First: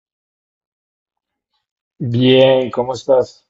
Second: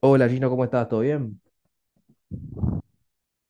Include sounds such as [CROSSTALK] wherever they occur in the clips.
Hola Gino, ¿cómo estás? ¿Todo bien? Bien, ¿cómo estás?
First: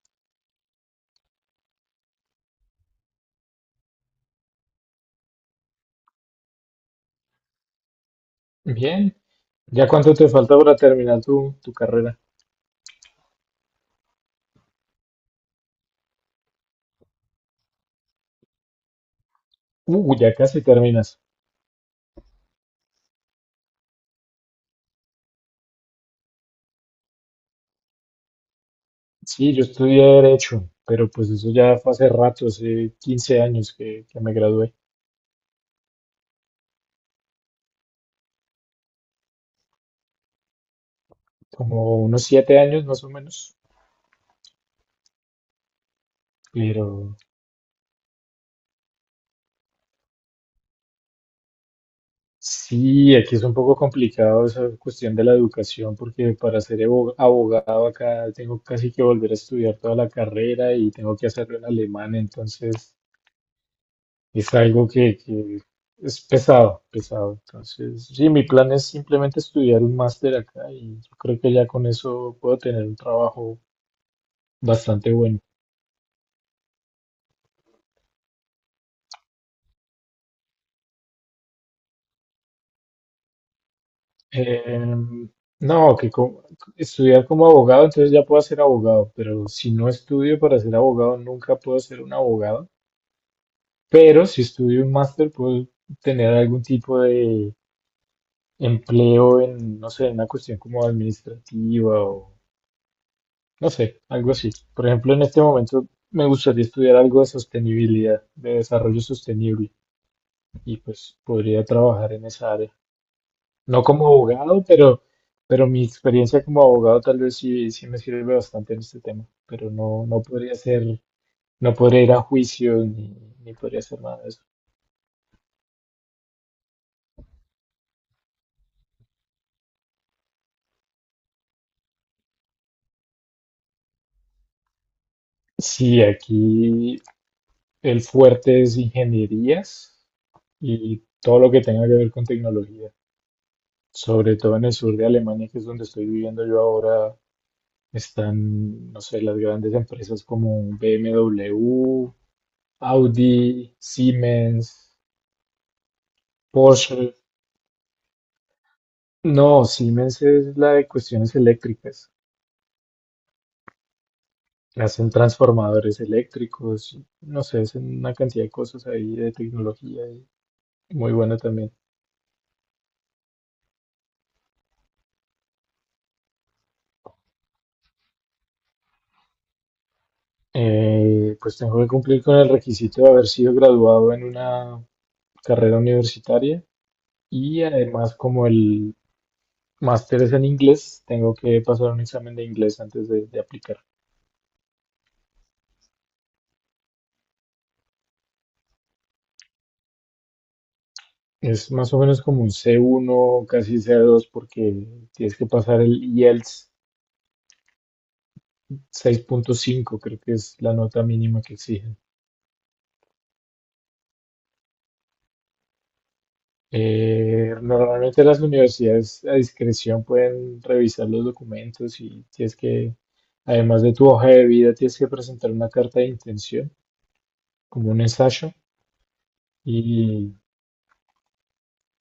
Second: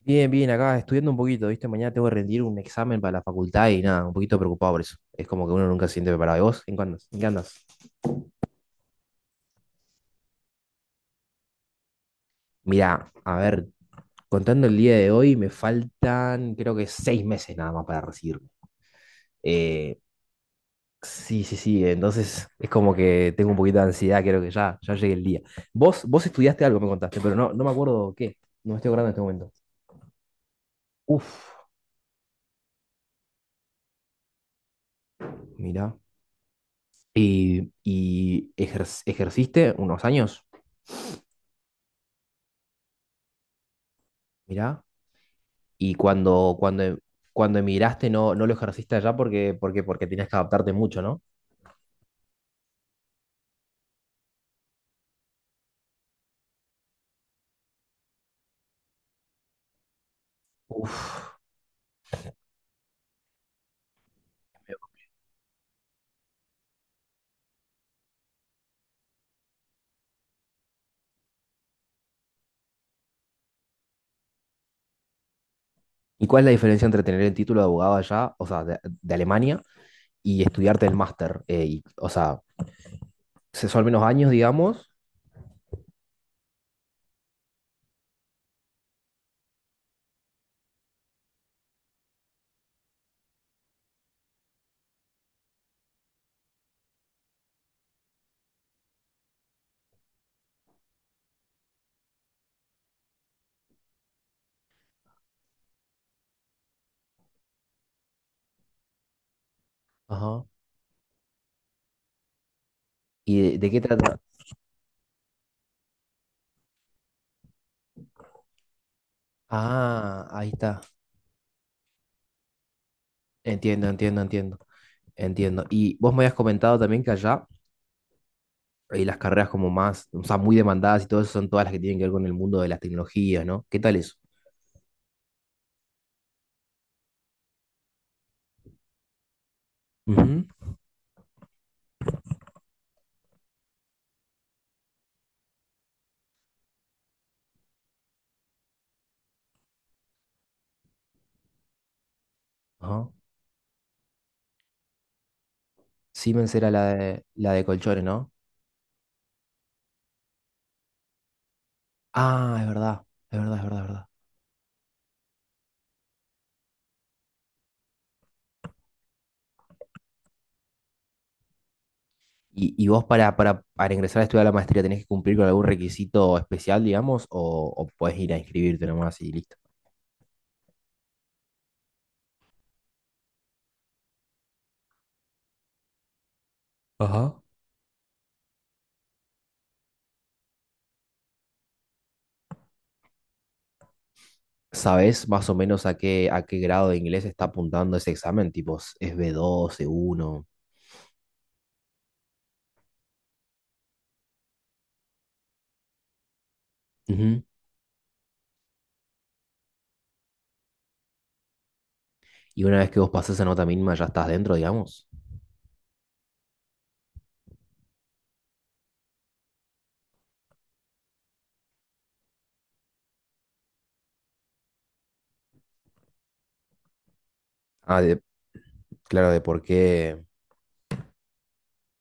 Bien, bien, acá estudiando un poquito, ¿viste? Mañana tengo que rendir un examen para la facultad y nada, un poquito preocupado por eso. Es como que uno nunca se siente preparado. ¿Y vos? ¿En qué andas? Bien. ¿Ya cuánto te falta para terminar tu carrera? Mirá, a ver, contando el día de hoy, me faltan creo que 6 meses nada más para recibirme. Eh, Ya casi terminas. sí, sí, sí, entonces es como que tengo un poquito de ansiedad, creo que ya llegue el día. Vos estudiaste algo, me contaste, pero no me acuerdo qué. No me estoy acordando en este momento. Sí, yo estudié Derecho, pero pues eso Uf, ya fue hace rato, hace 15 años que me gradué. mirá. ¿Y, ejerciste unos años? Como unos 7 años más o menos. Mirá. Y Pero cuando emigraste no lo ejerciste allá porque, porque tenías que adaptarte mucho, ¿no? sí, aquí es un poco complicado esa cuestión de la educación, porque para ser abogado acá tengo casi que volver a estudiar toda la carrera y tengo que Uf. hacerlo en alemán, entonces... Es algo que es pesado, pesado. Entonces, sí, mi plan es simplemente estudiar un máster acá y yo creo que ya con eso puedo tener un trabajo bastante bueno. ¿Y cuál es la diferencia entre tener el título de abogado allá, o sea, de Alemania, y estudiarte el máster? Y, o sea, son menos años, digamos. Em, no, estudiar como abogado, entonces ya puedo ser abogado, pero si no estudio para ser abogado, nunca puedo ser un abogado. Pero si estudio un máster, puedo tener algún tipo de empleo en, no sé, en una cuestión como administrativa. No sé, algo así. Por ejemplo, en este momento me gustaría estudiar algo de sostenibilidad, de desarrollo sostenible, Ajá. y pues podría trabajar en esa área. ¿Y de qué No como trata? abogado, pero mi experiencia como abogado tal vez sí, sí me sirve bastante en este tema, pero no, no Ah, ahí podría está. ser, no podría ir a juicio ni, ni podría Entiendo, hacer entiendo, nada de eso. entiendo. Entiendo. Y vos me habías comentado también que allá las carreras como más, o sea, muy demandadas y todo eso son todas las que tienen que ver con el mundo de las tecnologías, ¿no? ¿Qué tal eso? Sí, aquí el fuerte es ingenierías Ujú. y todo lo que tenga que ver con tecnología, sobre todo en el sur de Alemania, que es donde estoy viviendo yo ahora. Están, no sé, las grandes empresas como BMW, Ajá. Audi, Siemens, Siemens era Porsche. La de colchones, ¿no? No, Siemens es la de cuestiones eléctricas. Ah, es verdad, es verdad, es verdad, es verdad. Hacen transformadores eléctricos, y, no sé, hacen una cantidad de cosas ahí de tecnología y muy buena también. Y vos para ingresar a estudiar la maestría tenés que cumplir con algún requisito especial, digamos, o podés ir a inscribirte nomás y listo? Pues tengo que cumplir con el requisito de haber sido graduado en una carrera universitaria Ajá. y además como el máster es en inglés, tengo que pasar un examen de inglés antes de aplicar. ¿Sabés más o menos a qué grado de inglés está apuntando ese examen? Tipo, es B2 C1. Es más o menos como un C1, casi C2, porque tienes que pasar el IELTS Ujú. 6.5, creo que es la nota mínima que exigen. Y una vez que vos pasás esa nota mínima, ya estás dentro, digamos. Normalmente las universidades a discreción pueden revisar los documentos y tienes que, además de tu hoja de vida, tienes que presentar una carta de intención, como un Ah, de- ensayo. claro, de por qué. Y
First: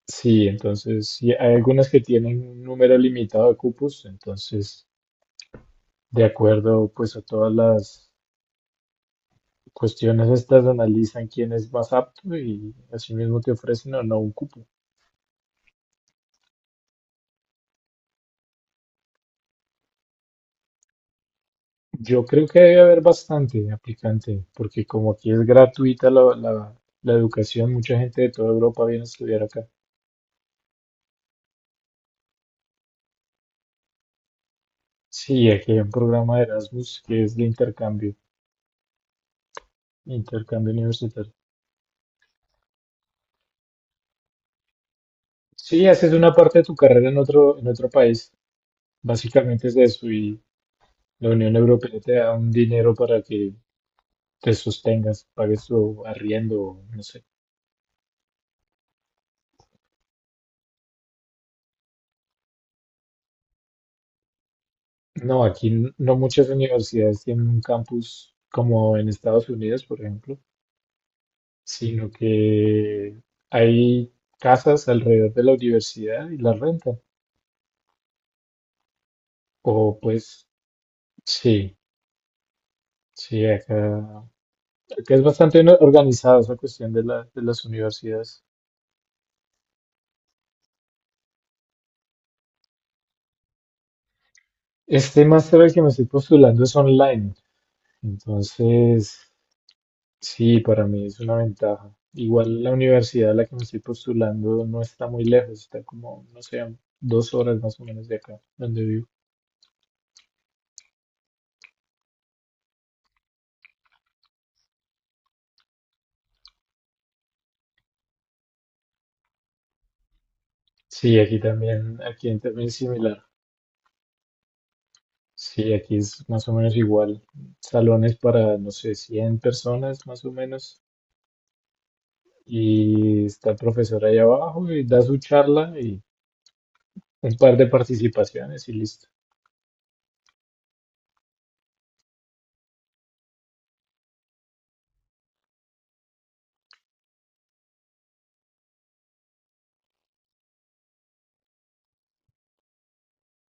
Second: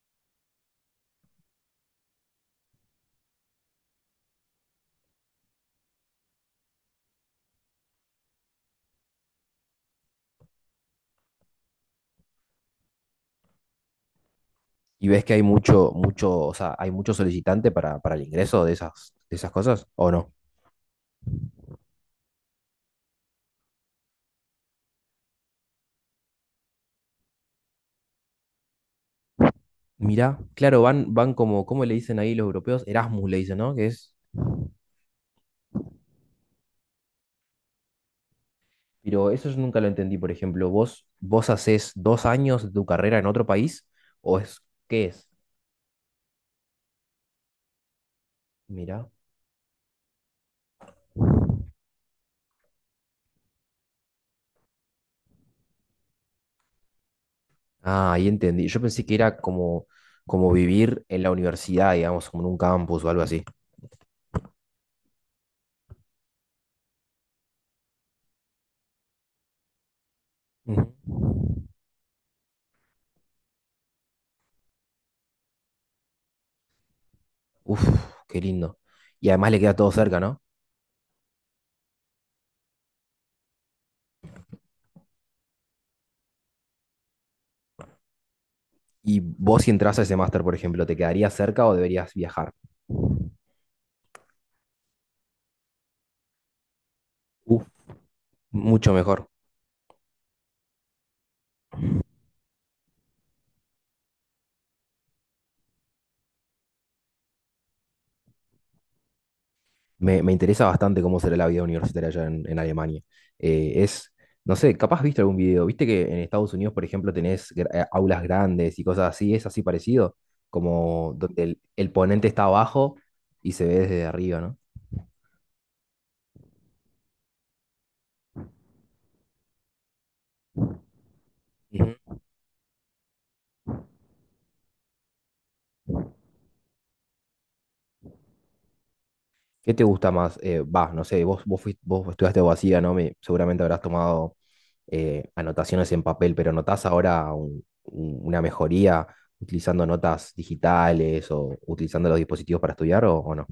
sí, entonces sí, hay algunas que tienen un número limitado de cupos, entonces de acuerdo pues a todas las cuestiones estas analizan quién es más apto y asimismo te ofrecen o no un cupo. Y ves que hay mucho, mucho, o sea, hay mucho solicitante para el ingreso de esas cosas, ¿o no? Yo creo que debe haber bastante aplicante, porque como aquí es gratuita la educación, mucha gente de toda Europa viene a estudiar acá. Mirá, claro, van, van como, ¿cómo le dicen ahí los europeos? Erasmus le dicen, ¿no? Que es, Sí, aquí hay un programa de Erasmus que es de intercambio, pero eso yo nunca lo entendí, por ejemplo, intercambio universitario. vos hacés 2 años de tu carrera en otro país? ¿O es, qué es? Sí, haces una parte de tu carrera en otro país, Mirá. básicamente es eso, y la Unión Europea te da un dinero para que te sostengas, pagues tu arriendo, no sé. Ah, ahí entendí. Yo pensé que era como, como vivir en la universidad, digamos, como en un campus o algo así. No, aquí no muchas universidades tienen un campus como en Estados Unidos, por ejemplo, Ujú. sino que hay casas alrededor de la universidad y la rentan. Uf, qué lindo. Y además le queda todo O cerca, ¿no? pues sí, sí, acá es bastante organizada esa cuestión de de las universidades. Y vos si entras a ese máster, por ejemplo, ¿te quedaría cerca o deberías viajar? Este máster al que me estoy postulando es online, Uf, mucho entonces mejor. sí, para mí es una ventaja. Igual la universidad a la que me estoy postulando no está muy lejos, está como, no sé, a 2 horas más o menos de acá, donde vivo. Me interesa bastante cómo será la vida universitaria allá en Alemania. Es, no sé, capaz viste algún video, viste que en Estados Unidos, por ejemplo, tenés aulas grandes y cosas así, es así parecido, como Sí, donde el ponente aquí está también es abajo similar. y se ve desde arriba, ¿no? Sí, aquí es más o menos igual. Salones para, no sé, 100 personas más o menos. Ujú. Y está el profesor ahí abajo y da su charla y un par de participaciones y listo. ¿Qué te gusta más? Va, no sé, vos estudiaste abogacía, ¿no? Seguramente habrás tomado anotaciones en papel, pero ¿notás ahora una mejoría utilizando notas digitales o utilizando los dispositivos para estudiar o no?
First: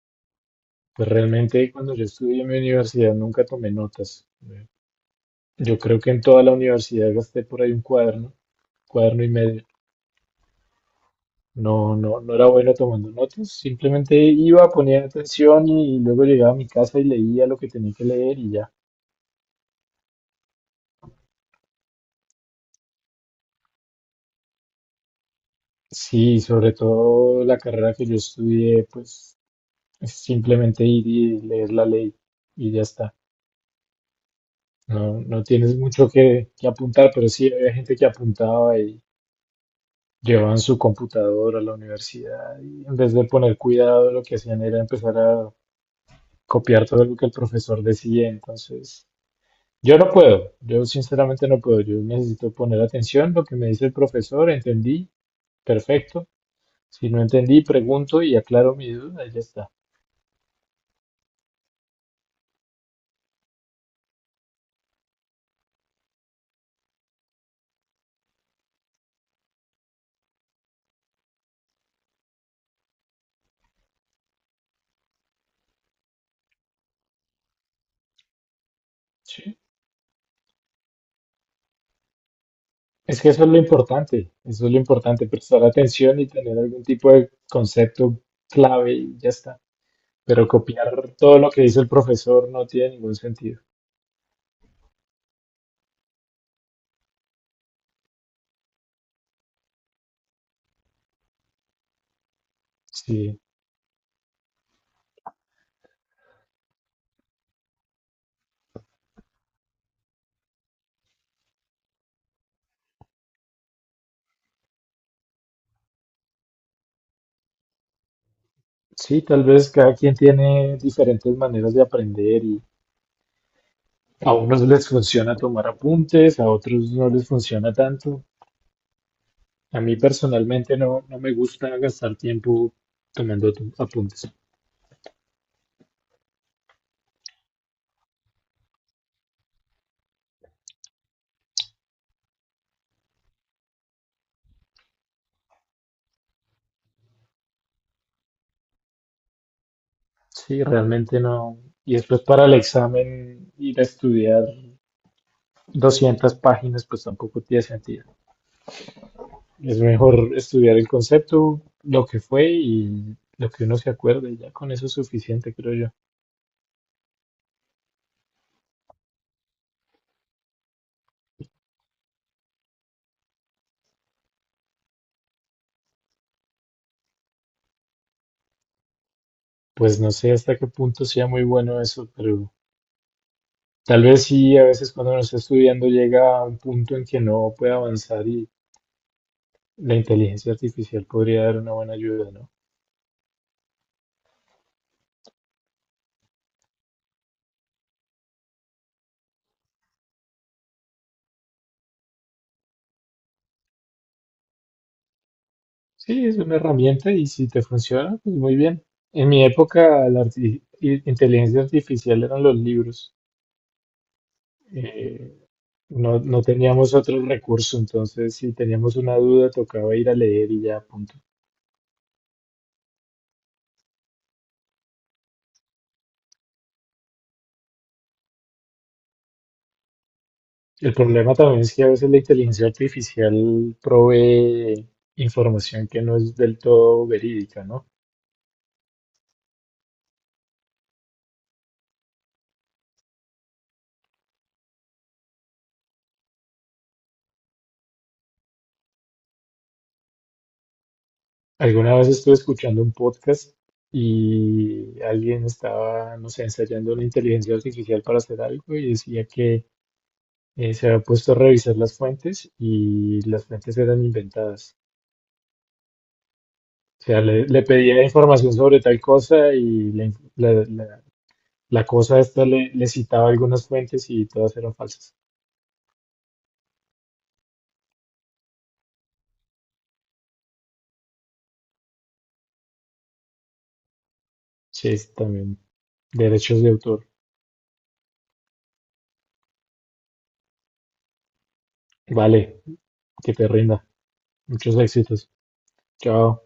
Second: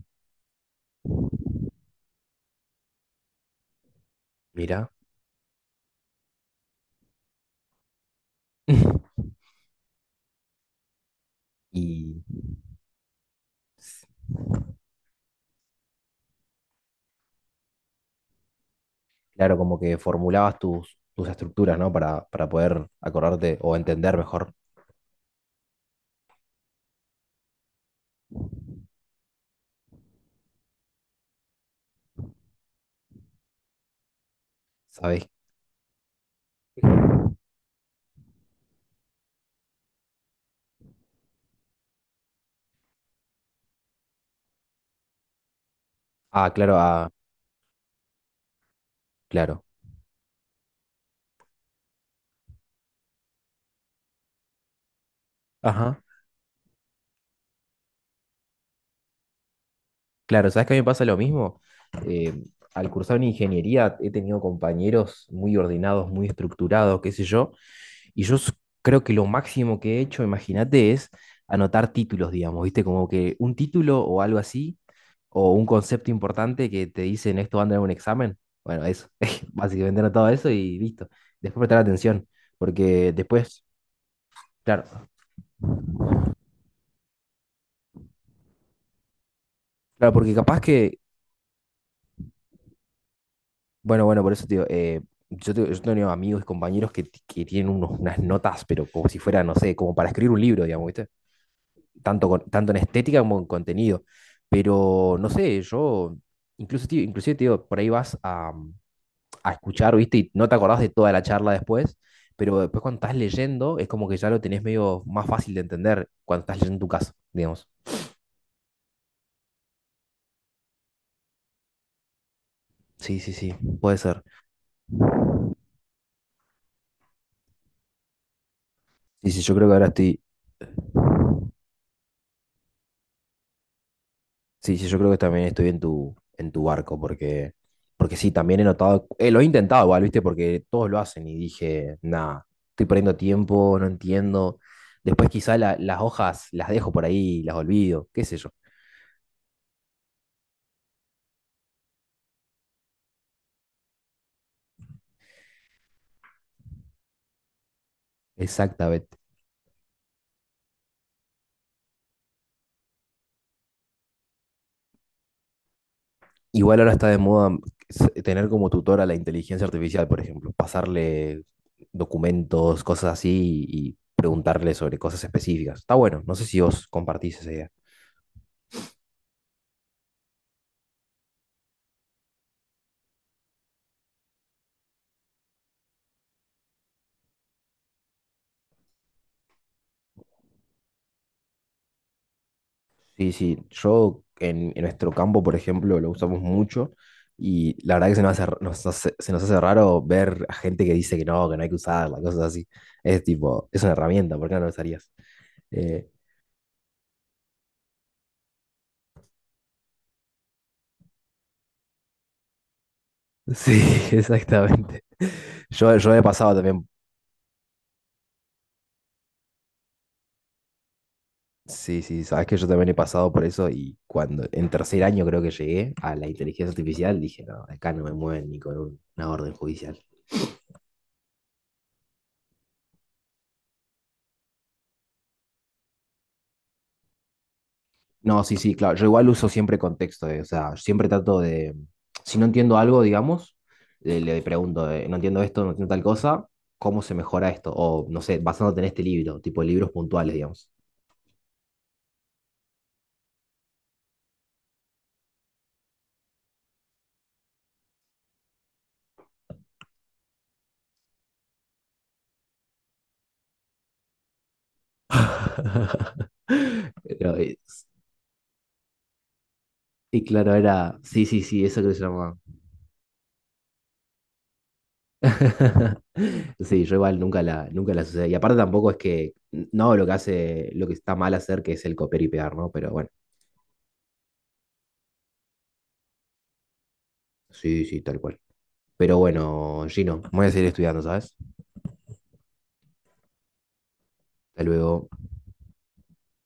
Pues realmente cuando yo estudié en mi universidad nunca tomé notas. Mira. Yo creo que en toda la universidad gasté por ahí un cuaderno, cuaderno y [LAUGHS] medio. Y No era bueno tomando notas, s- simplemente iba, ponía atención y luego llegaba a mi casa y leía lo que tenía que leer y ya. claro, como que formulabas tus, tus estructuras, ¿no? Para poder acordarte o entender mejor, Sí, sobre todo la carrera que yo estudié, pues es simplemente ir y leer la ley y ya está. No, ¿sabes? no tienes mucho que apuntar, pero sí había gente que apuntaba y llevaban su computadora a la universidad y en vez de poner cuidado lo que hacían era empezar a Ah, claro, copiar todo ah, lo que el profesor decía, entonces claro. yo no puedo, yo sinceramente no puedo, yo necesito poner atención lo que me dice el profesor, entendí, Ajá. perfecto, si no entendí, pregunto y aclaro mi duda y ya está. Claro, ¿sabes que a mí me pasa lo mismo? Eh, al cursar una ingeniería he tenido compañeros muy ordenados, muy estructurados, qué sé yo, y creo que lo máximo que he hecho, imagínate, es anotar títulos, digamos, ¿viste? Como que un título o algo así, o un concepto importante que te dicen esto va a andar en un examen. Bueno, eso, [LAUGHS] Sí. básicamente anotado eso y listo. Después prestar atención, porque Es que eso es lo importante, eso es lo claro, importante, prestar atención y tener algún tipo de concepto clave y ya está. claro, porque Pero capaz que copiar todo lo que dice el profesor no tiene ningún sentido. bueno, bueno, por eso, tío, yo, yo tengo amigos y compañeros que tienen unas notas, pero como si fuera, no sé, como para escribir un libro, digamos, ¿viste? Tanto, tanto en estética como Sí, en contenido. Pero, no sé, yo, incluso, tío, inclusive, tío, por ahí a escuchar, ¿viste? Y no te acordás de toda la charla después, pero después cuando estás leyendo es como que ya lo tenés medio más fácil de entender cuando estás leyendo tu caso, digamos. sí, tal vez cada quien tiene diferentes maneras de aprender y Sí, sí, sí, puede ser. a unos les funciona tomar apuntes, a otros no les funciona tanto. Sí, sí, yo creo que A ahora mí estoy... personalmente no, no me gusta gastar tiempo tomando apuntes. Sí, sí, yo creo que también estoy en tu barco, porque, porque sí, también he notado, lo he intentado igual, ¿viste? Porque todos lo hacen y dije, nada, estoy perdiendo tiempo, no entiendo. Después quizá las hojas las dejo por ahí, las olvido, qué sé yo. Sí, realmente no. Y después para el examen ir a estudiar 200 páginas, pues tampoco tiene sentido. Exactamente. Es mejor estudiar el concepto, lo que fue y lo que uno se acuerde. Ya con eso es suficiente, creo yo. Igual ahora está de moda tener como tutor a la inteligencia artificial, por ejemplo, pasarle documentos, cosas así y preguntarle sobre cosas específicas. Está bueno, no sé si vos compartís esa idea. Pues no sé hasta qué punto sea muy bueno eso, pero tal vez sí, a veces cuando uno está estudiando llega a un punto en que no puede avanzar y la inteligencia artificial podría dar una buena ayuda, ¿no? Sí, sí, yo en nuestro campo, por ejemplo, lo usamos mucho y la verdad que se nos hace raro ver a gente que dice que no hay que usarla, cosas así. Es tipo, es una herramienta, ¿por qué no la usarías? Eh, Sí, es una herramienta y si te funciona, pues muy bien. En mi época la inteligencia artificial eran los libros. sí, [LAUGHS] exactamente. Eh, Yo no, he no pasado también, teníamos otro recurso, entonces si teníamos una duda tocaba ir a leer y ya, punto. sí, sí, sabes que yo también he pasado por eso y cuando en tercer año creo que llegué a la inteligencia artificial dije, no, acá no me mueven ni con una orden judicial. El problema también es que a veces la inteligencia artificial provee información que no es del todo verídica, ¿no? No, sí, sí, claro. Yo igual uso siempre contexto, o sea, siempre trato de. Si no entiendo algo, digamos, le pregunto, no entiendo esto, no entiendo tal cosa, ¿cómo se mejora esto? O no sé, basándote en este libro, tipo libros puntuales, digamos. Alguna vez estuve escuchando un podcast y alguien estaba, no sé, ensayando la inteligencia artificial para hacer algo y decía que se había puesto a revisar las fuentes y las fuentes eran inventadas. [LAUGHS] O sea, Pero, le pedía información sobre tal cosa y la, y inf- claro, la- era. la- Sí, sí, sí, eso la creo que se cosa llama. esta le, le citaba algunas fuentes y todas eran falsas. [LAUGHS] Sí, yo igual nunca la sucede. Y aparte tampoco es que. No, hago lo que hace, lo que está mal hacer, que es el copiar y pegar, ¿no? Pero bueno, Sí, es también derechos de autor. sí, sí, tal cual. Pero bueno, Gino, me voy a seguir estudiando, ¿sabes? Vale, que te rinda. Hasta Muchos luego. éxitos. Chao.